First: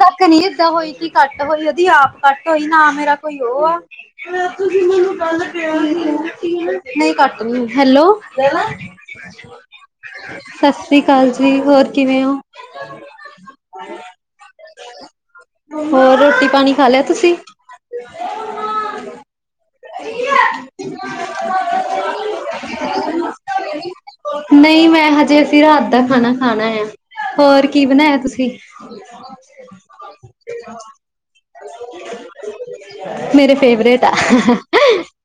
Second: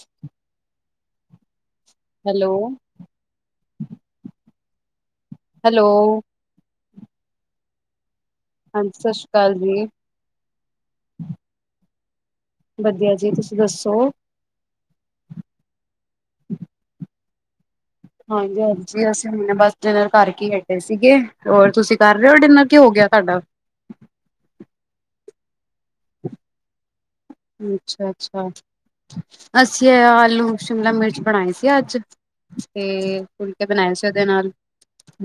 ਤੱਕ ਨਹੀਂ ਏਦਾਂ ਹੋਈ ਕਿ ਘੱਟ ਹੋਈ ਉਹਦੀ ਆਪ ਹੈਲੋ ਕੱਟ ਹੋਈ ਨਾ ਮੇਰਾ ਕੋਈ ਉਹ ਆ [unintelligible] ਹੈਲੋ ਨਹੀਂ ਕੱਟ ਨੀ ਹੋਈ ਹੈਲੋ [unintelligible] ਹਾਂਜੀ ਸਤਿ ਸ਼੍ਰੀ ਅਕਾਲ ਜੀ ਸਤਿ ਸ੍ਰੀ ਅਕਾਲ ਜੀ ਹੋਰ ਕਿਵੇਂ ਓ ਵਧੀਆ ਜੀ ਤੁਸੀਂ ਦੱਸੋ ਹੋਰ ਰੋਟੀ ਪਾਣੀ ਖਾ ਲਿਆ ਤੁਸੀਂ ਹਾਂਜੀ ਹਾਂਜੀ ਅਸੀਂ ਹੁਣੇ ਬਸ ਡਿਨਰ ਕਰਕੇ ਹਟੇ ਸੀਗੇ ਹੋਰ ਤੁਸੀਂ ਕਰ ਰਹੇ ਹੋ ਡਿਨਰ ਕੀ ਹੋ ਗਿਆ ਤੁਹਾਡਾ ਨਹੀਂ ਮੈਂ ਹਜੇ ਅਸੀਂ ਰਾਤ ਦਾ ਖਾਣਾ ਖਾਣਾ ਆ ਹੋਰ ਕੀ ਅੱਛਾ ਬਣਾਇਆ ਅੱਛਾ ਤੁਸੀਂ ਅਸੀਂ ਆਲੂ ਸ਼ਿਮਲਾ ਮਿਰਚ ਬਣਾਈ ਸੀ ਅੱਜ ਤੇ ਮੇਰੇ ਫੁਲਕੇ ਬਣਾਏ ਫੇਵਰੇਟ ਸੀ ਆ ਉਹਦੇ ਨਾਲ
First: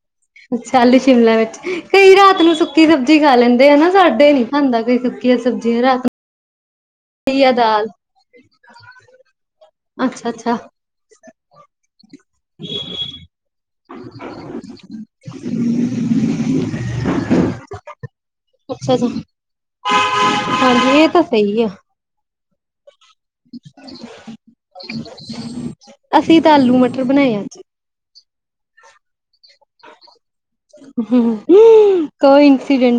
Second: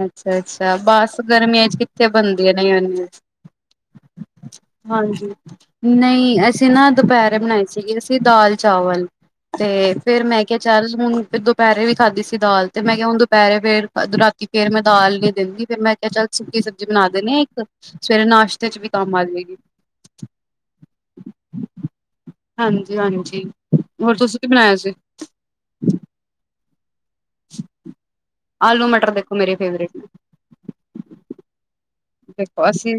ਅੱਛਾ ਅੱਛਾ ਆਲੂ ਬਸ ਸ਼ਿਮਲਾ ਮਿਰਚ ਗਰਮੀਆਂ ਚ ਕਿੱਥੇ ਕਈ ਰਾਤ ਬਣਦੀਆਂ ਨੂੰ ਨੇ ਸੁੱਕੀ ਨੀਆਂ ਸਬਜ਼ੀ ਖਾ ਲੈਂਦੇ ਆ ਨਾ ਸਾਡੇ ਨੀ ਖਾਂਦਾ ਕੋਈ ਹਾਂਜੀ ਸੁੱਕੀਆਂ [unintelligible] ਸਬਜ਼ੀਆਂ ਰਾਤ ਨਹੀਂ ਅਸੀਂ ਨਾ ਦੁਪਹਿਰੇ ਨੂੰ ਆ ਬਣਾਈ ਦਾਲ ਸੀਗੀ ਅਸੀਂ ਦਾਲ ਚਾਵਲ ਤੇ ਤੇ ਫੇਰ ਅੱਛਾ ਮੈਂ ਅੱਛਾ ਕਿਹਾ ਚੱਲ ਹੁਣ ਦੁਪਹਿਰੇ ਵੀ ਖਾਧੀ ਸੀ ਦਾਲ ਤੇ ਮੈਂ ਕਿਹਾ ਹੁਣ ਦੁਪਹਿਰੇ ਫੇਰ ਰਾਤੀ ਫੇਰ ਮੈਂ ਦਾਲ ਨੀ ਦਿੰਦੀ ਫਿਰ ਮੈਂ ਕਿਹਾ ਚੱਲ ਸੁੱਕੀ ਸਬਜ਼ੀ ਬਣਾ ਦੇਣੇ ਇੱਕ ਸਵੇਰੇ ਨਾਸ਼ਤੇ ਚ ਵੀ ਅੱਛਾ ਅੱਛਾ ਕੰਮ ਆ ਜਾਵੇਗੀ ਹਾਂਜੀ ਇਹ ਤਾਂ ਸਹੀ ਆ ਹਾਂਜੀ ਹਾਂਜੀ ਹੋਰ ਤੁਸੀਂ ਕੀ ਬਣਾਇਆ ਸੀ ਅਸੀਂ ਤਾਂ ਆਲੂ ਮ [unintelligible] ਆਲੂ ਮਟਰ ਦੇਖੋ ਮੇਰੇ ਫੇਵਰੇਟ ਨੇ, ਹੂੰ ਦੇਖੋ ਅਸੀਂ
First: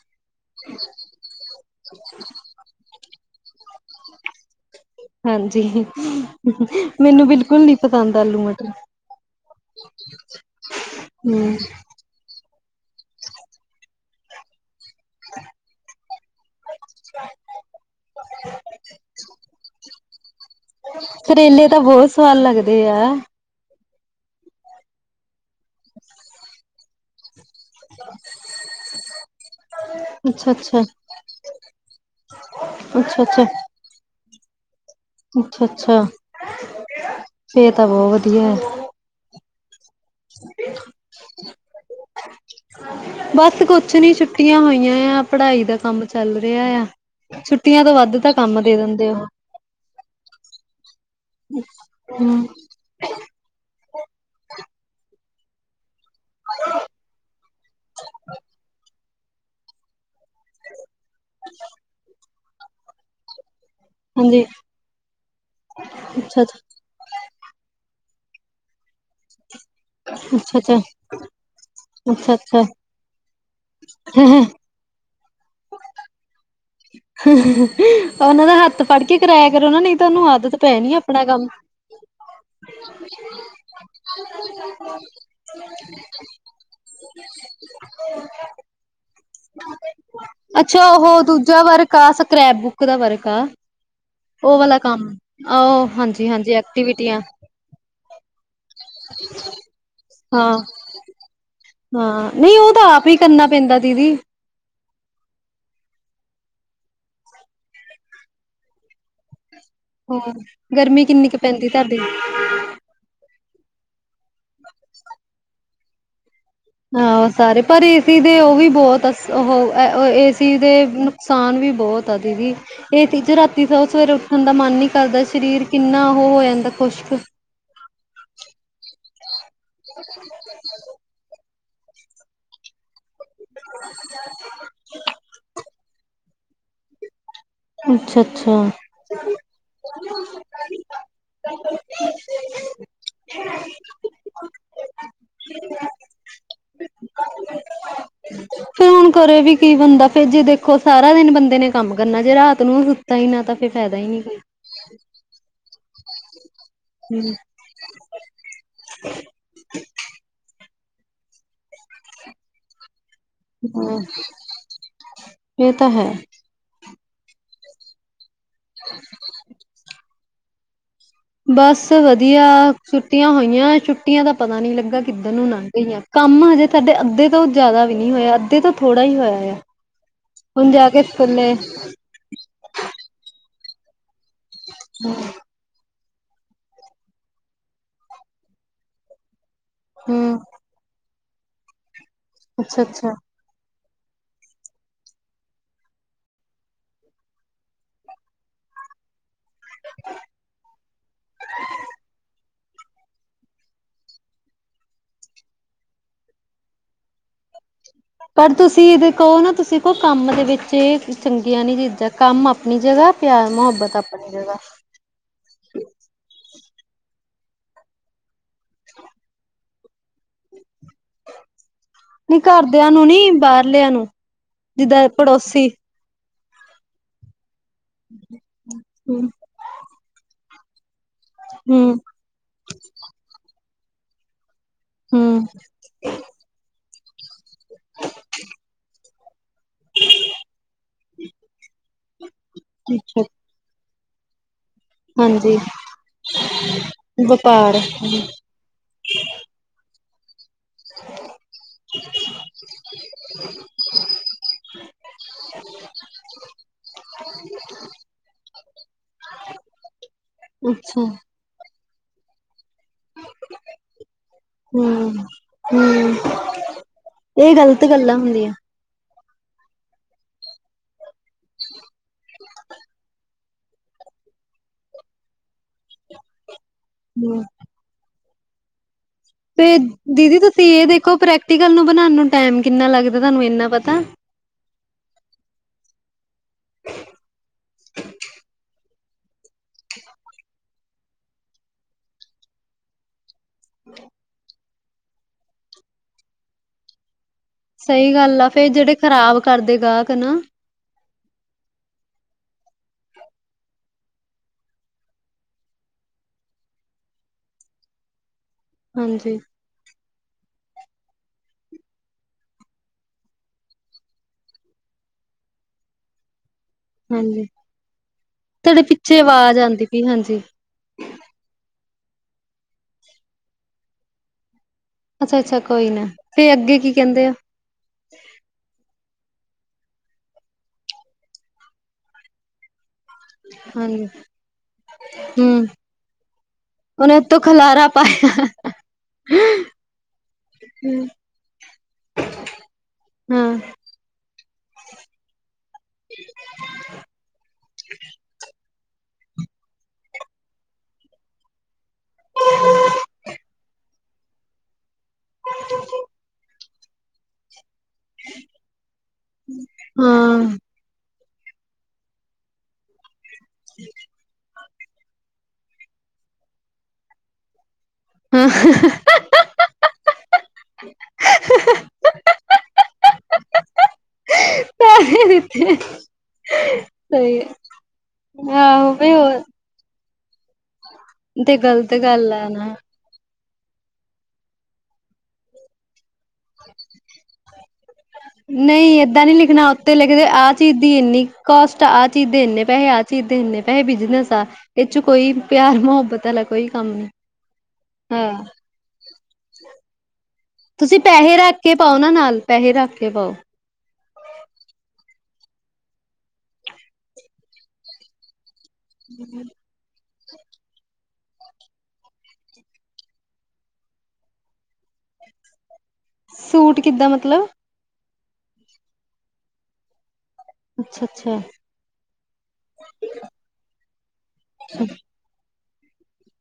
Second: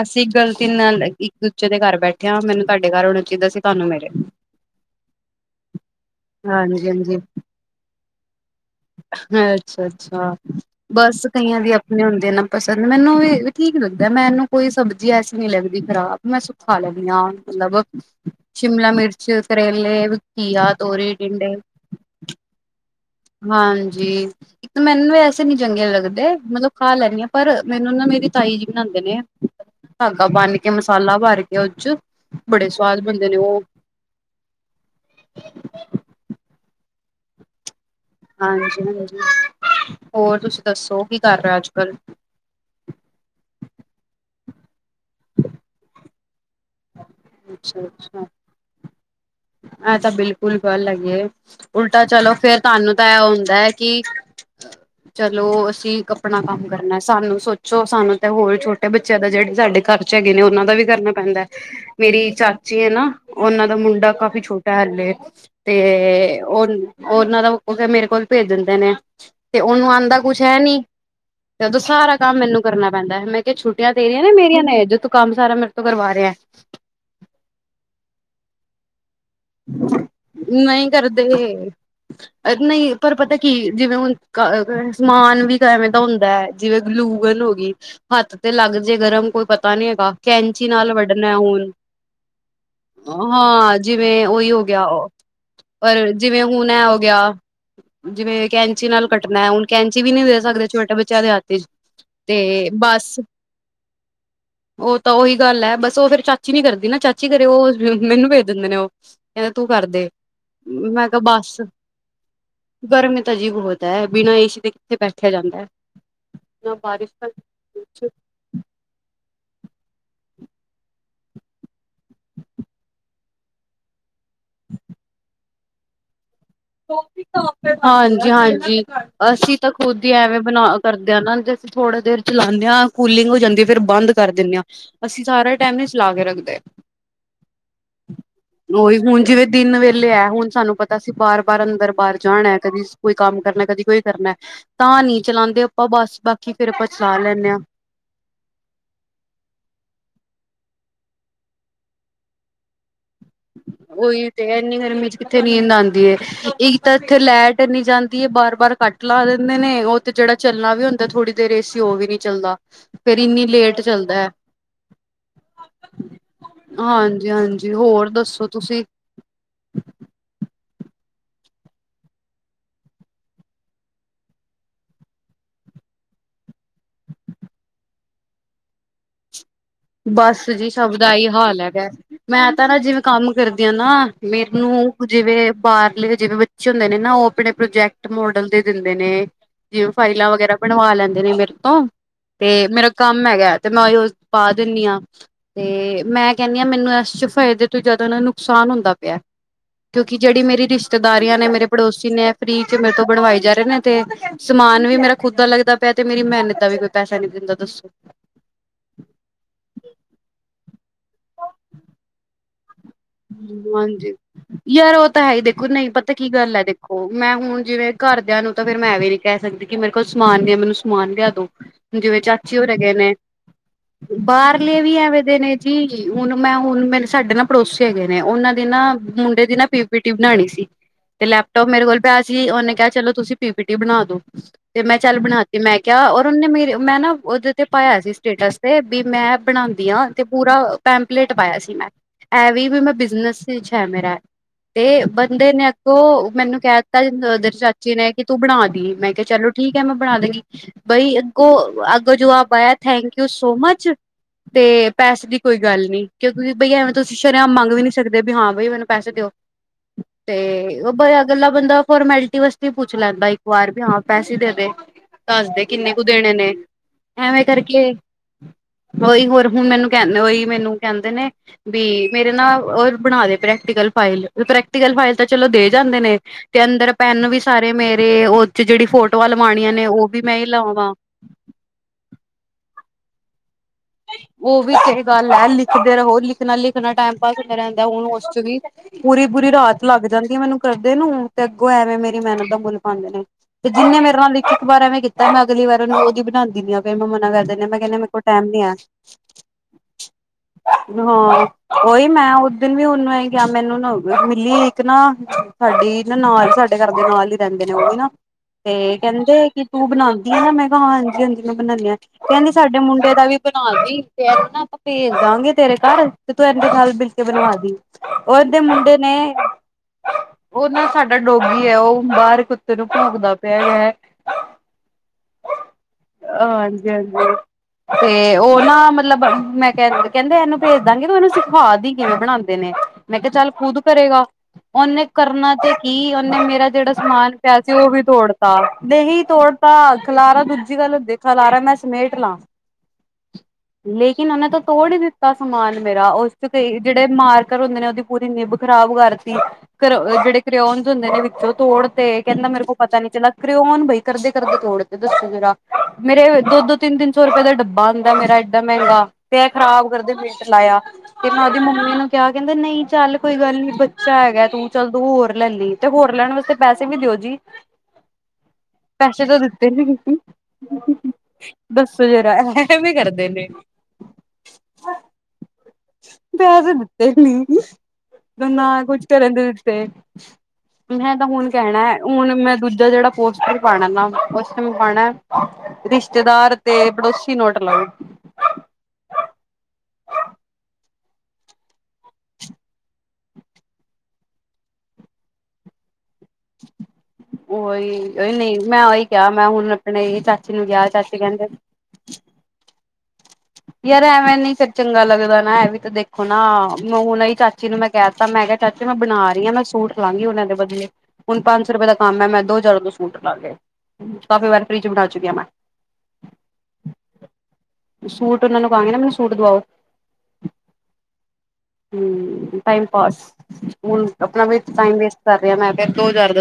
ਅਸੀਂ ਗਲਤੀ ਨਾਲ ਇੱਕ ਦੂਜੇ ਦੇ ਘਰ ਬੈਠੇ ਹਾਂ ਮੈਨੂੰ ਤੁਹਾਡੇ ਘਰ [unintelligible] ਸੀ ਤੁਹਾਨੂੰ ਮੇਰੇ ਹਾਂਜੀ ਹਾਂਜੀ ਹਾਂਜੀ ਮੈਨੂੰ ਬਿਲਕੁਲ ਨੀ ਪਸੰਦ ਆਲੂ ਮਟਰ ਅੱਛਾ ਅੱਛਾ ਬਸ ਹੂੰ ਕਈਆਂ ਦੇ ਆਪਣੇ ਹੁੰਦੇ ਨਾ ਪਸੰਦ ਮੈਨੂੰ ਵੀ ਠੀਕ ਲੱਗਦਾ ਮੈਨੂੰ ਕੋਈ ਸਬ ਜੀ ਐਸੀ ਨਹੀਂ ਲੱਗਦੀ ਖ਼ਰਾਬ ਮੈਂ ਸਭ ਖਾ ਲੈਂਦੀ ਹਾਂ ਮਤਲਬ ਸ਼ਿਮਲਾ ਮਿਰਚ ਕਰੇਲੇ ਘੀਆ ਤੋਰੀ ਟਿਨਡੇ ਕਰੇਲੇ ਤਾਂ ਬਹੁਤ ਸਵਾਦ ਲੱਗਦੇ ਆ ਹਾਂਜੀ ਇੱਕ ਤਾਂ ਮੈਨੂੰ ਵੀ ਐਸੇ ਨੀ ਚੰਗੇ ਲੱਗਦੇ ਮਤਲਬ ਖਾ ਲੈਣੀ ਆਂ ਪਰ ਮੈਨੂੰ ਨਾ ਮੇਰੀ ਤਾਈ ਜੀ ਬਣਾਉਂਦੇ ਨੇ ਧਾਗਾ ਬੰਨ ਕੇ ਅੱਛਾ-ਅੱਛਾ, ਮਸਾਲਾ ਭਰ ਕੇ ਉਹ ਚ ਬੜੇ ਸਵਾਦ ਬਣਦੇ ਨੇ ਉਹ ਅੱਛਾ ਅੱਛਾ [unintelligible] ਫੇਰ ਤਾਂ ਬਹੁਤ ਵਧੀਆ ਹੈ। ਹਾਂਜੀ [unintelligible] ਹੋਰ ਤੁਸੀਂ ਦੱਸੋ ਕੀ ਕਰ ਰਹੇ ਅੱਜ ਕੱਲ ਛੁਟੀਆਂ ਹੋਈਆਂ ਆ ਪੜ੍ਹਾਈ ਦਾ ਕੰਮ ਚੱਲ ਰਿਆ ਆ ਛੁੱਟੀਆਂ ਤੋਂ ਵੱਧ ਤਾਂ ਕੰਮ ਦੇ ਦਿੰਦੇ ਉਹ ਆਹ ਤਾਂ ਬਿਲਕੁਲ ਗੱਲ ਹੈਗੀਏ ਉਲਟਾ ਚਲੋ ਹੂੰ ਫੇਰ ਤੁਹਾਨੂੰ ਤਾਂ ਇਹ ਹੁੰਦਾ ਹੈ ਕਿ ਚਲੋ ਅਸੀਂ ਆਪਣਾ ਕੰਮ ਕਰਨਾ ਸਾਨੂੰ ਸੋਚੋ ਸਾਨੂੰ ਤੇ ਹੋਰ ਛੋਟੇ ਬੱਚੇ ਬੱਚਿਆਂ ਦਾ ਜਿਹੜੇ ਸਾਡੇ ਘਰ ਚ ਹੈਗੇ ਨੇ ਉਹਨਾਂ ਦਾ ਵੀ ਕਰਨਾ ਪੈਂਦਾ ਹੈ ਮੇਰੀ ਚਾਚੀ ਹੈ ਨਾ ਉਹਨਾਂ ਦਾ ਮੁੰਡਾ ਕਾਫੀ ਹਾਂਜੀ ਛੋਟਾ ਹਲੇ ਤੇ ਅੱਛਾ-ਅੱਛਾ, ਉਹ ਉਹਨਾਂ ਦਾ ਉਹ ਮੇਰੇ ਕੋਲ ਭੇਜ ਦਿੰਦੇ ਨੇ ਤੇ ਉਹਨੂੰ ਆਉਂਦਾ ਕੁਛ ਹੈ ਅੱਛਾ-ਅੱਛਾ, ਨੀ ਤੇ ਉਦੋਂ ਸਾਰਾ ਕੰਮ ਮੈਨੂੰ ਅੱਛਾ-ਅੱਛਾ ਕਰਨਾ ਪੈਂਦਾ ਹੈ ਮੈਂ ਕਿਹਾ ਛੁੱਟੀਆਂ ਤੇਰੀਆਂ ਨੇ ਮੇਰੀਆਂ ਨੇ ਜੋ ਤੂੰ ਕੰਮ ਸਾਰਾ ਮੇਰੇ ਤੋਂ ਕਰਵਾ ਰਿਹਾ [unintelligible] ਉਹਨਾਂ ਦਾ ਹੱਥ ਫੜ ਕੇ ਕਰਾਇਆ ਕਰੋ ਨਾ ਨਹੀਂ ਤੇ ਉਨੂੰ ਆਦਤ ਪੈ ਨਹੀਂ ਜਾਨੀ ਆਪਣਾ ਕੰਮ ਕਰਦੇ ਨਹੀਂ ਪਰ ਪਤਾ ਕੀ ਜਿਵੇਂ ਹੁਣ ਸਮਾਨ ਵੀ ਏਂਵੇਂ ਦਾ ਹੁੰਦਾ ਹੈ ਜਿਵੇਂ ਗਲੂ। ਗਲੁ ਗਨ ਹੋ ਗਈ ਹੱਥ ਤੇ ਲੱਗ ਜੇ ਗਰਮ ਕੋਈ। ਪਤਾ ਨੀ ਹੈਗਾ ਕੈਂਚੀ ਅੱਛਾ ਨਾਲ ਉਹ ਵੱਢਣਾ ਦੂਜਾ ਹੁਣ ਵਰਕ ਆ ਸਕ੍ਰੈਪ ਬੁੱਕ ਦਾ ਵਰਕ ਆ ਹਾਂ ਜ। ਜਿਵੇਂ ਉਹੀ ਹੋ ਵਾਲਾ ਗਿਆ ਕੰਮ ਉਹ ਉਹ ਪਰ ਹਾਂਜੀ ਜਿਵੇਂ ਹਾਂਜੀ ਹੁਣ ਐ ਹੋ ਗਿਆ ਐਕਟੀਵਿਟੀਆਂ ਜਿਵੇਂ ਕੈਂਚ। ਕੈਂਚੀ ਨਾਲ ਕੱਟਣਾ ਹੈ ਹੁਣ ਕੈਂਚੀ ਵੀ ਨਹੀਂ ਦੇ ਹਾਂ ਸਕਦੇ ਛੋਟੇ ਬੱਚਿਆਂ ਦੇ ਹੱਥ ਵਿਚ। ਹਾਂ ਨਹੀਂ ਉਹ ਤਾਂ ਆਪ ਹੀ ਕਰਨਾ ਪੈਂਦਾ ਦੀਦੀ। ਉਹ ਤਾਂ ਉਹੀ ਗੱਲ ਹੈ ਬਸ ਉਹ ਫੇਰ ਚਾਚੀ ਨੀ ਕਰਦੀ ਨਾ ਚਾਚੀ ਕਰੇ ਉਹ ਮੈਨੂੰ ਭੇਜ ਦਿੰਦੇ ਨੇ ਉਹ ਕਹਿੰ ਤੂੰ ਕਰਦੇ ਹਾਂ ਗਰਮੀ ਮੈਂ ਕਿਹਾ ਕਿੰਨੀ ਕੁ ਬੱਸ ਪੈਂਦੀ ਤੁਹਾਡੀ ਗਰਮੀ ਤਾਂ ਜੀ ਬਹੁਤ। ਬਿਨਾ ਏ ਸੀ ਦੇ ਕਿੱਥੇ ਬੈਠਿਆ ਜਾਂਦਾ ਹੈ। ਨਾ ਬਾਰਿਸ਼ ਦਾ ਆਹੋ ਸਾਰੇ ਪਰ ਏ ਸੀ ਦੇ ਉਹ ਵੀ ਬਹੁਤ। ਉਹ ਏ ਸੀ ਦੇ ਨੁਕਸਾਨ ਵੀ ਬਹੁਤ ਆ ਦੀਦੀ ਇਹ ਚੀਜ਼ ਰਾਤੀ ਤਾਂ ਉਹ ਸਵੇਰੇ। ਉਠਣ ਦਾ ਮਨ ਨਹੀਂ ਕਰਦਾ ਸ਼ਰੀਰ ਕਿੰਨਾ ਉਹ ਹੋਇਆ। ਹਾਂਜੀ ਹਾਂਜੀ ਅਸੀਂ ਤਾਂ ਖੁਦ ਹੀ ਐਵੇਂ ਬਣਾ ਕਰਦੇ ਹ ਨਾ। ਥੋੜਾ ਦੇਰ ਚਲਾਉਦੇ ਹਾਂ ਕੂਲਿੰਗ ਹੋ ਜਾਂਦੀ ਹੈ ਫ਼ਿਰ ਬੰਦ ਕਰ ਦਿੰਦੇ ਹਾਂ ਅਸੀਂ ਸਾਰਾ ਟਾਈਮ ਨ ਚਲਾ ਕੇ ਰੱਖਦੇ। ਤੇ। ਅੱਛਾ ਅੱਛਾ ਉਹੀ ਹੁਣ ਜਿਵੇਂ ਦਿਨ ਵੇਲੇ ਹੈ ਹੁਣ ਸਾਨੂੰ ਪਤਾ ਅਸੀ ਬਾਰ। ਪਰ ਅੰਦਰ ਬਾਹਰ ਜਾਣਾ ਕਦੀ ਕੋਈ ਕੰਮ ਕਰਨਾ ਕਦੀ ਕੋਈ ਕਰਨਾ ਤਾਂ ਨੀ ਚਲਾਉਂਦੇ ਆਪਾਂ ਬਸ ਬਾਕੀ। ਕੀ ਫੇਰ ਆਪਾਂ ਚਲਾ ਲੈਂਦੇ ਹਾਂ। ਹੁਣ ਕਰੋ ਵੀ ਕੀ ਬੰਦਾ ਫਰ ਜੇ। ਸਗੋ ਸਾਰਾ ਦਿਨ ਬੰਦੇ ਨੇ ਕੰਮ ਕਰਨਾ ਜੇ ਰਾਤ ਨੂੰ। ਹੀ ਨਾ ਤਾਂ ਫਿਰ ਫਾਇਦਾ ਹੀ ਨਹੀਂ ਉਹੀ ਤੇ ਇਨੀ ਗ਼ਰਮੀ ਚ ਕਿੱਥੇ ਨੀਂਦ ਆਂਦੀ ਏ। ਇੱਕ ਤਾਂ ਇੱਥੇ ਕੋਈ। ਲੈਟ ਏਨੀ ਜਾਂਦੀ ਹੈ ਬਾਰ ਬਾਰ ਕੱਟ ਲਾ ਦਿੰਦੇ ਨੇ ਉਹਥੇ ਜਿਹੜਾ ਚੱਲਣਾ ਵੀ ਹੁੰਦਾ ਦਾਂ ਥੋੜ੍ਹੀ ਦੇਰ ਏ ਸੀ ਉਹ ਵੀ ਨੀ ਚੱਲਦਾ। ਫੇਰ ਇੰਨੀ ਲੇਟ ਹਾਂ ਚੱਲਦਾ ਹੈ ਇਹ ਤਾਂ ਹੈ। ਹਾਂ। ਹਾਂਜੀ ਹਾਂਜੀ ਹੋਰ ਦੱਸੋ ਤੁਸੀਂ। ਬਸ ਵਧੀਆ ਛੁੱਟੀਆਂ ਹੋਈਆਂ ਛੁੱਟੀਆਂ ਦਾ ਪਤਾ ਨੀ ਲੱਗਾ ਕਿੱਧਰ ਨੂੰ ਲੰਗ ਗਈਆਂ। ਕੰਮ ਹਜੇ ਤੁਹਾਡੇ ਅੱਧੇ ਤੋਂ ਜ਼ਿਆਦਾ ਵੀ ਨੀ ਹੋਇਆ ਅੱਧੇ ਤਾਂ ਥੋੜਾ ਹੀ ਹੋਇਆ ਆ। ਬਸ ਜੀ ਹੁਣ ਜਾ ਸਭ ਕੇ ਦਾ ਏਹੀ ਸਕੂਲੇ ਹਾਲ ਹੈਗਾ ਮੈਂ ਤਾਂ ਨਾ ਜਿਵੇਂ ਕੰਮ ਕਰਦੀ ਹਾਂ ਨਾ ਮੇ। ਨੂੰ ਜਿਵੇਂ ਬਾਹਰਲੇ। ਜਿਵੇਂ ਬੱਚੇ ਹੁੰਦੇ ਨੇ ਨਾ ਉਹ ਆਪਣੇ ਪ੍ਰੋਜੈਕਟ ਮੋਡਲ ਦੇ ਦਿੰਦੇ ਨੇ ਜਿਵੇਂ ਫਾਈਲਾਂ ਹੂੰ ਵਗੈਰਾ ਬਣਵਾ ਲੈਂਦੇ। ਨੇ ਮੇਰੇ ਤੋਂ ਤੇ ਮੇਰਾ ਅੱਛਾ-ਅੱਛਾ। ਕੰਮ ਹੈਗਾ ਤੇ ਮੈਂ ਉ। ਪਾ ਦਿੰਨੀ ਹਾਂ ਤੇ ਮੈਂ ਕਹਿੰਦੀ ਹਾਂ ਮੈਨੂੰ ਇਸ ਚ ਫਾਇਦੇ ਤੋਂ ਜ਼ਿਆਦਾ ਨੁਕਸਾਨ ਹੁੰਦਾ ਪਿਆ। ਕਿਉਂਕਿ ਜਿਹੜੀ ਮੇਰੀ ਰਿਸ਼ਤੇਦਾਰੀਆਂ ਨੇ ਮੇਰੇ ਪੜੋਸੀ ਨੇ। ਫਰੀ ਚ ਮੇਰੇ ਤੋਂ ਬਣਵਾਏ ਜਾ ਰਹੇ ਨੇ ਤੇ ਸਮਾਨ ਵੀ ਮੇਰਾ ਖੁਦ ਦਾ ਲੱਗਦਾ ਪਿਆ ਤੇ ਮੇਰੀ ਮਿਹਨਤ ਦਾ ਵੀ ਕੋਈ ਪੈਸਾ ਨੀ। ਦਾ ਦੱਸੋ। ਪਰ ਤੁਸੀਂ ਇਹਦੇ ਕਹੋ ਨਾ ਤੁਸੀਂ ਕਹੋ ਕੰਮ ਦੇ ਵਿੱਚ ਇਹ ਚੰਗੀਆਂ ਨੀ ਚੀਜ਼ਾਂ ਕੰਮ ਅਪ। ਹਾਂਜੀ ਯਾਰ ਉਹ ਤਾਂ ਹੈ ਹੀ ਦੇਖੋ ਨਹੀਂ ਪਤਾ ਕੀ ਗੱਲ ਹੈ ਦੇਖੋ ਮੈਂ। ਹੁਣ ਜਿਵੇਂ ਘਰਦਿਆਂ ਨੂੰ ਤਾਂ ਫ਼ਿਰ ਮੈਂ ਇਹ ਵੀ ਨੀ ਕਹਿ ਸਕਦੀ ਕਿ ਮੇਰੇ ਕੋਲ ਸਮਾਨ ਵੀ ਆ ਮੈਨੂੰ। ਮਾਨ ਲਿਆ ਦੋ ਜਿਵੇਂ ਨੀ ਚਾਚੀ ਹੋ ਘਰਦਿਆਂ ਹੈਗੇ ਨੂੰ ਨੇ। ਨੀ ਬਾਹਰਲਿਆਂ ਨੂੰ ਬਾਹਰਲੇ ਵੀ ਜਿੱਦਾਂ ਐਵੇਂ ਦੇ ਨੇ ਪੜੋਸੀ ਜੀ ਹੁਣ। ਮੈਂ ਹੁਣ ਮੇਨੂੰ ਸਾਡੇ ਨਾ ਪੜੋਸਸੀ ਹੈਗੇ ਨੇ ਉਹਨਾਂ ਦੀ ਨਾ ਹੂੰ, ਮੁੰਡੇ ਦੀ ਨਾ ਪੀ ਪੀਟੀ ਬਣਾਉਣੀ ਸੀ। ਤੇ ਲੈਪਟੋਪ ਮੇਰੇ ਕੋਲ ਹੂੰ, ਪਿਆ ਸੀ ਉਹਨੇ ਕਿਹਾ ਚਲੋ ਤੁਸੀਂ ਪੀ ਪੀ ਟੀ ਬਣਾ ਦੋ ਤੇ ਮੈਂ ਚੱਲ ਹੂੰ ਬਣਾਤੀ ਮੈਂ ਕਿਹਾ ਔਰ ਉਹਨੇ ਮੇਰੀ ਮੈਂ ਨਾ ਉਹਦੇ ਤੇ ਪਾਇਆ ਸੀ ਸਟੇਟਸ ਤੇ ਵੀ ਮੈਂ। ਬਣਾਉਦੀ ਹਾਂ ਤੇ ਪੂਰਾ ਪੈਂਪਲੇਟ ਪਾਇਆ ਸੀ ਮੈਂ ਐ ਵੀ ਵੀ ਮੈਂ ਅੱਛਾ ਬਿਜਨਸ ਵਿੱਚ ਹੈ ਮੇਰਾ। ਤੇ ਬੰਦੇ ਹਾਂਜੀ ਨੇ ਅੱਗੋਂ ਮੈਨੂੰ ਕਹਿ ਦਿੱਤਾ ਵਪਾਰ ਚਾਚੀ ਨੇ ਕਿ ਤੂੰ ਬਣਾ ਦੀ ਮੈਂ ਕਿਹਾ ਚਲੋ। ਠੀਕ ਹੈੈਂ। ਬਈ ਅੱਗੋ ਅਗੋਂ ਜਵਾਬ ਆਇਆ ਥੈਂਕ ਯੂ ਸੋ ਮਚ। ਤੇ ਪੈਸੇ ਦੀ ਕੋਈ ਗੱਲ ਨੀ ਕਿਉਂਕ ਬਈ ਐਵੇਂ ਤੁਸੀਂ ਸ਼ ਮੰਗ ਵੀ ਨੀ ਸਕਦੇ ਬੀ ਹਾਂ ਬਈ ਮੈਨੂੰ ਪੈਸੇ ਦਿਓ ਤੇ ਉਹ ਅੱਛਾ ਬਆ ਹੂੰ, ਗੱਲਾ ਬੰਦਾ ਫੋਰਮੈਲਟੀ ਵੱਸ ਪੁੱਛ ਲੈਂਦਾ ਇੱਕ ਵਾਰ ਵੀ ਹਾਂ ਪੈਸੇ ਦੇ ਦੇ ਦੱਸਦੇ ਕਿੰਨੇ ਕੁ ਹੂੰ ਦੇਣੇ ਨੇ ਐਵੇਂ ਇਹ ਗ਼ਲਤ ਕਰਕੇ ਗੱਲਾਂ ਹੁੰਦੀਆਂ ਉਹੀ ਹੋਰ ਹੁਣ ਮੈਨੂੰ ਕਹਿੰ ਉਹੀ ਮੈਨੂੰ ਕਹਿੰਦੇ ਨੇ ਬੀ ਮੇਰੇ ਨਾਲ ਉਹ ਬਣਾ ਦੇ ਪ੍ਰੈਕਟੀਕਲ ਫਾਈਲ ਪ੍ਰੈਕਟੀਕਲ ਫਾਈਲ ਤਾਂ ਚਲੋ ਦੇ ਜਾਂਦੇ ਨੇ ਤੇ ਅੰਦਰ ਪੈਨ ਵੀ ਹੂੰ ਸਾਰੇ ਮੇਰੇ ਉਹ ਚ ਜਿਹੜੀ ਫੋੋ ਤੇ ਦੀਦੀ ਤੁਸੀਂ ਇਹ ਦੇਖੋ ਪ੍ਰੈਕਟੀਕਲ ਨੂੰ ਬਣਾਉਣ ਨੂੰ ਟੈਮ ਕਿੰਨਾ ਲੱਗਦਾ ਤੁਹਾਨੂੰ ਇੰਨਾ ਪਤਾ [unintelligible] ਉਹ ਵੀ ਸਹੀ ਗੱਲ ਹੈ ਲਿਖਦੇ ਰਹੋ ਲਿਖਣਾ ਲਿਖਣਾ ਟਾਈਮ ਪਾਸ ਹੁੰਦਾ ਰਹਿੰਦਾ ਹੁਣ ਉਸ ਚ ਵੀ ਪੂਰੀ ਪੂਰੀ ਰਾਤ ਲੱਗ ਜਾਂਦੀ ਆ ਮੈਨੂੰ ਕਰਦੇ ਨੂੰ ਤੇ ਅੱਗੋਂ ਐਵੇਂ ਮੇਰੀ ਮਿਹਨਤ ਦਾ ਮੁੱਲ ਪਾਂਦੇ ਨੇ ਤੇ ਜਿੰਨੇ ਮੇਰੇ ਨਾਲ ਲਿਖ ਇੱਕ ਵਾਰ ਐਵੇਂ ਕੀਤਾ ਮੈਂ ਅਗਲੀ ਵਾਰਨ ਉਹਦੀ ਬਣਾਂਦੀ ਨੀ ਹਾਂ ਫਿਰ ਮਨਾ ਕਰ ਮੈਂ ਕੇਨੀ ਮੇਰੇ ਸਹੀ ਕੋਲ ਗੱਲ ਟੈਮ ਆ ਨੀ ਫੇਰ ਹੈ ਜਿਹੜੇ ਖ਼ਰਾਬ ਕਰਦੇ ਗਾਹਕ ਨਾ ਹਾਂ ਉਹੀ ਮੈਂ ਉ ਦਿਨ ਵੀ ਉਹਨੂੰ ਇਹੀ ਕਿਹਾ ਮੈਨੂੰ ਨਾ ਮਿਲੀ ਇੱਕ ਨਾ ਸਾਡੀ ਨਾ ਨਾਲ ਸਾਡੇ ਘਰ ਦੇ ਨਾਲ ਹੀ ਰਹਿੰਦੇ ਨੇ ਉਹ ਵੀ ਨਾ ਤੇ ਹਾਂਜੀ ਕਹਿੰਦੇ ਕਿ ਤੂੰ ਬਣਾ ਮੈਂ ਕਿਹਾ ਹਾਂਜੀ ਹਾਂਜੀ ਮੈਂ ਬਣਾਣੀ ਹਾਂ ਕਹਿੰਦੀ ਸਾਡੇ ਮੁੰਡੇ ਦਾ ਵੀ ਬਣਾ ਲਈ ਫੇਰ ਨਾ ਆਪਾਂ ਭੇਜ ਦਾਂਗੇ ਤੇਰੇ ਘਰ ਤੂੰ ਇੰਦੇ ਨਾਲ ਮਿਲ ਕੇ ਹਾਂਜੀ ਬਣਵਾ ਦੀ ਉਹਦੇ ਤੁਹਾਡੇ ਮੁੰਡੇ ਨੇ ਪਿੱਛੇ ਆਵਾਜ਼ ਆਉਂਦੀ ਪਈ ਹਾਂਜੀ ਉਹ ਨਾ ਸਾਡਾ ਡੋਗੀ ਹੈ ਉਹ ਬਾਹਰ ਕੁੱਤੇ ਨੂੰ ਭੋਗਦਾ ਪਿਆ ਹੈ ਅੱਛਾ ਅੱਛਾ ਕੋਈ ਨਾ ਤੇ ਅੱਗੇ ਹਾਂਜੀ ਕੀ ਕਹਿੰਦੇ ਆ ਹਾਂਜੀ ਤੇ ਉਹ ਨਾ ਮਤ ਮਤਲਬ ਮੈਂ ਕਹ ਕਹਿੰਦੇ ਇਹਨੂੰ ਭੇਜ ਦਾਂਗੀ ਤੂੰ ਇਹਨੂੰ ਸਿਖਾ ਦੀ ਕਿਵੇਂ ਬਣਾਉਂਦੇ ਨੇ। ਮੈਂ ਕਿਹਾ ਚੱਲ ਖੁਦ ਹਾਂਜੀ ਕਰੇਗਾ ਉਹਨੇ ਕਰਨਾ ਹੂੰ ਤੇ ਕੀ ਉਹਨੇ ਮੇਰੇ। ਜਿਹੜਾ ਉਹਨੇ ਸਮਾਨ ਉਤੋਂ ਪਿਆ ਸੀ ਖਲਾਰਾ ਉਹ ਵੀ ਪਾਇਆ ਤੋੜਤਾ ਨਹੀਂ ਤੋੜਤਾ ਖਲਾਰਾ ਦੂਜੀ ਗੱਲ ਹੁੰਦੇ ਖਲਾਰਾ ਮੈਂ ਸਮੇਟ ਲਾ ਹਾਂ ਲੇਕਿਨ ਉਹਨੇ ਤਾਂ ਤੋੜ ਹੀ ਦਿੱਤਾ ਸਮਾਨ ਮੇਰਾ ਉਸ ਚ ਕਈ ਜਿਹੜੇ ਮਾਰਕਰ ਹੁੰਦੇ ਨੇ ਉਹਦੀ ਪੂਰੀ ਨਿਬ ਖ਼ਰਾਬ ਕਰਤੀ ਕ੍ਰੋ ਜਿਹੜੇ ਕਰਿਓਨ ਹੁੰਦੇ ਨੇ ਵਿੱਚੋ ਤੋੜ ਤੇ ਕਹਿੰਦਾ ਮੇਰੇ ਕੋਲ ਪਤਾ ਨੀ ਚਲਾ ਕਰਿਓ ਕੌਣ ਬਈ ਕਰਦੇ ਕਰਦੇ ਤੋੜਤੇ ਦੱਸੋ ਜਰਾ ਮੇਰੇ ਦੋ ਦੋ ਤਿੰਨ ਤਿੰਨ ਸੌ ਰੁਪਏ ਦੇ ਡੱਬ ਬਾਣਦਾ ਮੇਰਾ ਏਡਾ ਮਹਿੰਗਾ ਤੇ ਐਂ ਖ਼ਰਾਬ ਕਰਦੇ ਮਿੰਟ ਹਾਂ ਲਾਇਆ ਫ ਮੈਂ ਉਹਦੀ ਮੰਮੀ ਨੂੰ ਕਿਹਾ ਕਹਿੰਦਾ ਨਹੀਂ ਚੱਲ ਕੋਈ ਗੱਲ ਨੀ ਬੱਚਾ ਹੈਗਾ ਤੂੰ ਚਲ ਤੁ ਹੋਰ ਲੈ ਲੀ ਤੇ ਹੋਰ ਲੈਣ ਵਾਸਤੇ ਪੈਸੇ ਵੀ ਦਿਓ ਜੀ ਹਾਂ ਪੈਸੇ ਤਾਂ ਦਿੱਤੇ ਨੀ ਦੱਸੋ ਜਰਾ ਇਵੇਂ ਕਰਦੇ ਨੇ ਪੈਸੇ ਦਿੱਤੇ ਪੈਸੇ ਦਿੱਤੇ ਵੀ ਸਹੀ ਹੈ। ਨੀ, ਨਾ ਆਹੋ ਕੁਝ ਵੀ ਕਰਨ ਦੇ ਉਹ ਦਿੱਤੇ ਮੈਂ ਤਾਂ ਹੁਣ ਤੇ ਕਹਿਣਾ ਗ਼ਲਤ ਹੈ ਗੱਲ ਹੁਣ ਆ ਮੈਂ ਨਾ। ਦੂਜਾ ਜਿਹੜਾ ਪੋਸਟਰ ਪਾਣਾ [unintelligible] ਪਾਣਾ ਰਿਸ਼ਤੇਦਾਰ ਤੇ ਪੜੋਸੀ ਨੋਟ ਅਲਾਊਡ ਤੇ ਲਿਖਦੇ ਆਹ ਚੀਜ਼ ਦੀ ਇੰਨੀ ਕਸਟ ਆ ਆਹ ਚੀਜ਼ ਦੇ ਇੰਨੇ ਪੈਸੇ ਆਹ ਚੀਜ਼ ਦੇ ਇੰਨੇ ਪੈਸੇ ਬਿਜਨਸ ਆ ਕੋਈ ਪਿਆਰ ਮੁਹੱਬਤ ਵਾਲਾ ਕੋਈ ਕੰਮ ਨਹੀਂ ਉਓਹ ਉਹੀ ਨਹੀਂ ਮੈਂ ਉਹੀ ਕਿਹਾ ਮੈਂ ਹੁਣ ਆਪਣੇ ਚਾਚ ਤੁਸੀ ਪੈਹੇ ਰੱਖ ਕੇ ਪਾਓ ਨਾ ਨਾਲ ਪੈਹੇ ਰੱਖ ਕੇ ਪਾਓ । ਯਾਰ ਐਵੇ ਨੀ ਫੇਰ ਚੰਗਾ ਲੱਗਦਾ ਨਾ ਇਹ ਵੀ ਤੇ ਦੇਖੋ ਨਾ ਹੁਣ ਈ ਚਾਚੀ ਨੂੰ ਮੈ ਕਹਿ ਤਾ ਮੈ ਕਿਹਾ ਚਾਚੀ ਮੈ ਬਣਾ ਰਹੀ ਆ ਮੈ ਸੂਟ ਲਾਗੀ ਹੁਣ ਇਹਦੇ ਬਦਲੇ, ਹੁਣ ਪੰਜ ਸੌ ਰੁਪਏ ਦਾ ਕੰਮ ਐ ਮੈ ਦੋ ਹਜ਼ਾਰ ਦਾ ਸੂਟ ਲਾਕੇ ਕਾਫੀ ਵਾਰ ਫ੍ਰੀ ਚ ਬਣਾ ਚੁੱਕਿ ਆ ਮੈਂ ਸੂਟ ਕਿੱਦਾ ਮਤਲਬ? ਸੂਟ ਉਹਨਾ ਨੂੰ ਕਹਾਗੀ ਨਾ ਮੈਨੂੰ ਸੂਟ ਦਵਾਓ । ਅੱਛਾ -ਅੱਛ । ਹੂੰ ਟਾਈਮ ਪਾਸ ਹੁਣ ਆਪਣਾ ਵੀ ਟਾਇਮ ਵੇਸਟ ਕਰ ਰਹੇ ਆ - [inaudible]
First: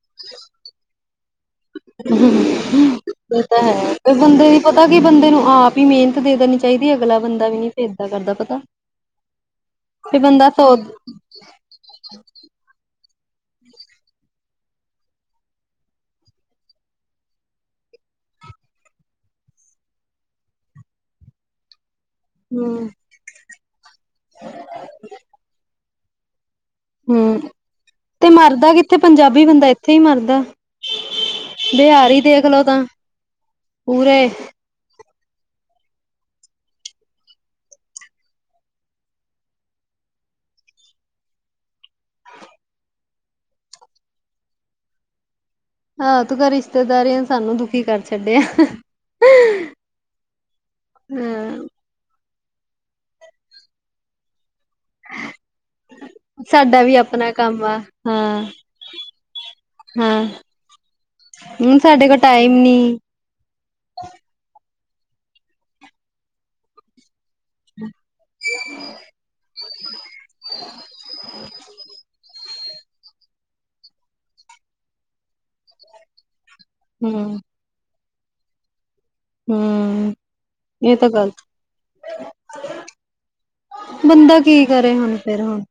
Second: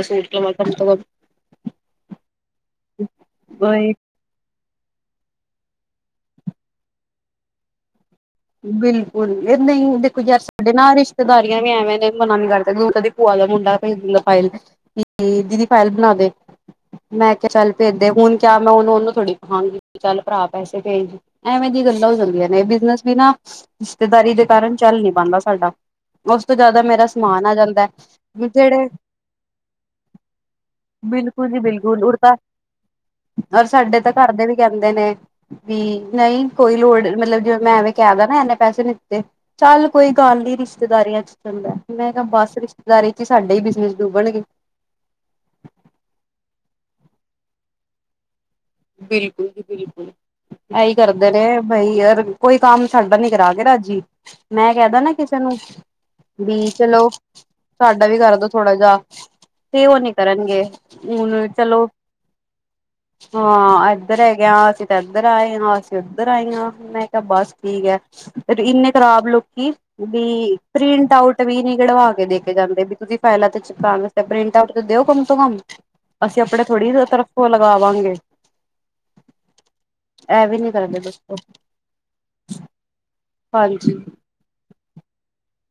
ਇਹ ਤਾ ਹੈ ਕਮ ਕੋਈ ਬੰਦੇ - [inaudible] ਪਤਾ ਕਿ ਬੰਦੇ ਨੂੰ ਆਪ ਈ ਮਿਹਨਤ ਦੇ ਦੇਣੀ ਚਾਹੀਦੀ ਏ ਅਗਲਾ ਬੰਦਾ ਵੀ ਨੀ ਫੇਰ- ਕਰਦਾ ਪਤਾ ਬਿਲਕੁਲ ਇਹ ਨਹੀ ਤੇ ਦੇਖੋ ਨਾ ਬੰਦਾ ਸਾਡੇ ਸੋ ਨਾ ਰਿਸ਼ਤੇਦਾਰੀਆ ਵੀ ਏਵੇ ਨੇ ਮਨਾ ਨੀ ਕਰਦੇ ਕਿਉ ਕਦੇ, ਭੂਆ ਦਾ ਮੁੰਡਾ ਭੇਜ ਦਿੰਦਾ ਫਾਈਲ ਕਿ ਦੀਦੀ ਫਾਈਲ ਬਨਾ ਦੇ । ਮੈ ਕਿਹਾ ਚੱਲ ਭੇਜਦੇ ਹੁਨ ਕਿਆ ਮੈ ਉਹਨੂੰ -ਉਹਨੂੰ ਥੋੜੀ ਕਹਾਂਗੀ ਚੱਲ ਭਰਾ ਪੈਸੇ ਦੇ ਐਵੇ ਦੀ ਗੱਲ- ਲਾ ਹੋ ਜਾਂਦੀਆ ਨੇ ਹੂੰ-ਹੂੰ ਬਿਜਨਸ ਵੀ ਨਾ ਰਿਸ਼ਤੇਦਾਰੀ ਦੇ ਕਾਰਨ ਚੱਲ ਨੀ ਪਾਂਦਾ ਸਾਡਾ ਬ - ਤੋ ਜਿਆਦਾ ਮੇਰਾ ਸਮਾਨ ਆ ਜਾਂਦਾ ਤੇ ਮਰਦਾ ਜਿਹੜੇ, ਕਿੱਥੇ ਪੰਜਾਬੀ ਬੰਦਾ ਇੱਥੇ ਹੀ ਮਰਦਾ। ਬਿਲਕੁਲ ਜੀ ਬਿਲਕੁਲ ਬਿਹਾਰੀ । ਦੇਖਲੋ ਤਾਂ ਰ ਸਾਡੇ ਤਾ ਪੂਰੇ ਘਰ ਦੇ ਵੀ ਕਹਿੰਦੇ ਨੇ, ਵੀ ਨਹੀ ਕੋਈ ਲੋੜ ਮਤਲਬ ਜ ਮੈ ਐਵੇ, ਕਹਿੰਦਾ ਨਾ ਇੰਨੇ ਪੈਸੇ ਨੀ ਦਿੱਤੇ, ਚੱਲ ਕੋਈ ਗੱਲ ਨੀ ਰਿਸ਼ਤੇਦਾਰੀਆ 'ਚ ਚਲਦੈ । ਮੈ ਕਿਹਾ ਬਸ ਰਿਸ਼ਤੇਦਾਰ- ਸਾਡਾ ਈ ਬਿਜਨਸ ਡੋਬਣਗੇ । ਆ ਤੂੰ ਕਿਹ ਰਿਸ਼ਤੇਦਾਰੀਆ ਨੇ ਸਾਨੂੰ ਦੁਖੀ ਕਰ ਛੱਡਿਆ । ਬਿਲਕੁਲ ਜੀ ਬਿਲਕੁਲ । ਇਹੀ ਕਰਦੇ ਨੇ ਹਾਂ ਬਈ ਅਰ, ਕੋਈ ਕੰਮ ਸਾਡਾ ਨੀ ਕਰਾ ਕੇ ਰਾਜੀ ਮੈ ਕਹਿ ਦਾ ਨਾ ਕਿਸੇ ਨੂੰ, ਵੀ ਸਾਡਾ ਚਲੋ ਆਪਣਾ ਕੰਮ ਆ ਸਾਡਾ ਵੀ ਹਾਂ ਕਰਦੋ ਥੋੜਾ ਜਾ। ਤੇ ਉਹ ਨੀ ਹਾਂ ਕਰਨਗੇ ਹੁਨ ਹੁਣ ਚਲੋ ਸਾਡੇ ਕੋਲ ਟਾਈਮ ਨੀ । ਹਾਂ ਇੱਧਰ ਹੈਗੇ ਆ ਅਸੀ ਤੇ ਇੱਧਰ ਆਏ ਆ ਅਸੀ ਉਧਰ ਆਏ ਆ ਮੈ, ਬਸ ਠੀਕ ਏ ਤੇ ਇੰਨੇ ਖਰਾਬ ਲੋਕੀ ਵੀ ਪ੍ਰਿੰਟ ਆਊਟ ਵੀ ਨੀ ਕਢਵਾ ਕੇ ਦੇ ਕੇ - ਜਾਂਦੇ ਵੀ ਤੁਸੀ ਫਾਇਲਾ ਤੇ ਚਿਪਕਾਨ ਵਾਸਤੇ ਪ੍ਰਿੰਟ ਆਊਟ ਤੇ ਦਿਓ ਕੰਮ ਸੇ ਕੰਮ। ਅਸੀ ਆਪਣੇ ਥੋੜੀ ਤਰਫ ਤੋ ਲਗਾਵਾਂਗੇ । ਹੂੰ ਇਹ ਵੀ ਨੀ ਇਹ ਕਰਦੇ ਤੇ ਦੱਸੋ ਗਲਤ ਹਾਂਜੀ [inaudible] ਬੰਦਾ ਕੀ ਕਰੇ ਹੁਣ ਫੇਰ ਹੁਣ ।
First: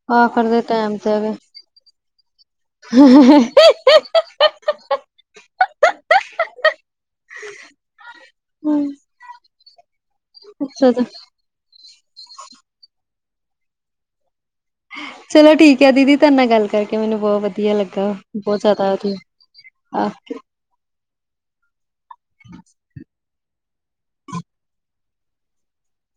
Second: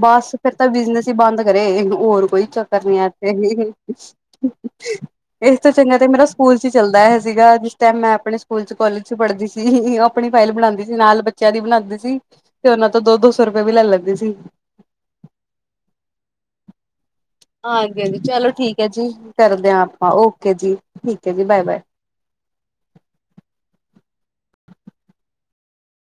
ਬਸ ਫੇਰ ਤਾ ਬਿਜਨਸ ਤੇ ਈ ਹੈਗੇ ਬੰਦ ਕਰੇ ਹੋਰ ਕੋਈ ਚੱਕਰ ਨੀ ਆ ਇਥੇ। ਅ [inaudible] [inaudible] ਇਸ ਤੋ ਚੰਗਾ ਤੇ ਮੇਰਾ ਸਕੂਲ ਚ ਈ ਚੱਲਦਾ ਸੀਗਾ ਜਿਸ ਟਾਈਮ ਮੈ ਆਪਣੇ ਸਕੂਲ ਚ ਕੋਲਜ ਚ ਪੜ੍ਹਦੀ ਸੀ, ਆਪਣੀ ਫਾਈਲ ਬਣਾਦੀ ਅੱਛਾ ਸੀ ਨਾਲ ਬੱਚਿਆ ਦੀ ਬਣਾਦੀ ਸੀ ਤੇ ਉਹਨਾ ਤੋ ਦੋ- ਦੋ ਸੌ ਰੁਪਿਆ ਵੀ ਲੈ ਲੈਂਦੀ ਸੀ । [unintelligible] [inaudible] ਚਲੋ ਠੀਕ ਏ ਦੀਦੀ ਤੁਹਾਡੇ ਨਾਲ ਗੱਲ ਕਰਕੇ ਮੈਨੂੰ ਬਹੁਤ ਵਧੀਆ ਹਾਂਜੀ ਲੱਗਾ ਹਾਂਜੀ ਚਲੋ ਬਹੁਤ ਠੀਕ ਹੈ ਜਿਆਦਾ ਜੀ ਕਰਦੇ ਹਾਂ ਆਪਾਂ ਅ। ਓਕੇ ਜੀ ਠੀਕ ਏ ਜੀ ਬਾਏ - ਬਾਏ । [unintelligible] [inaudible]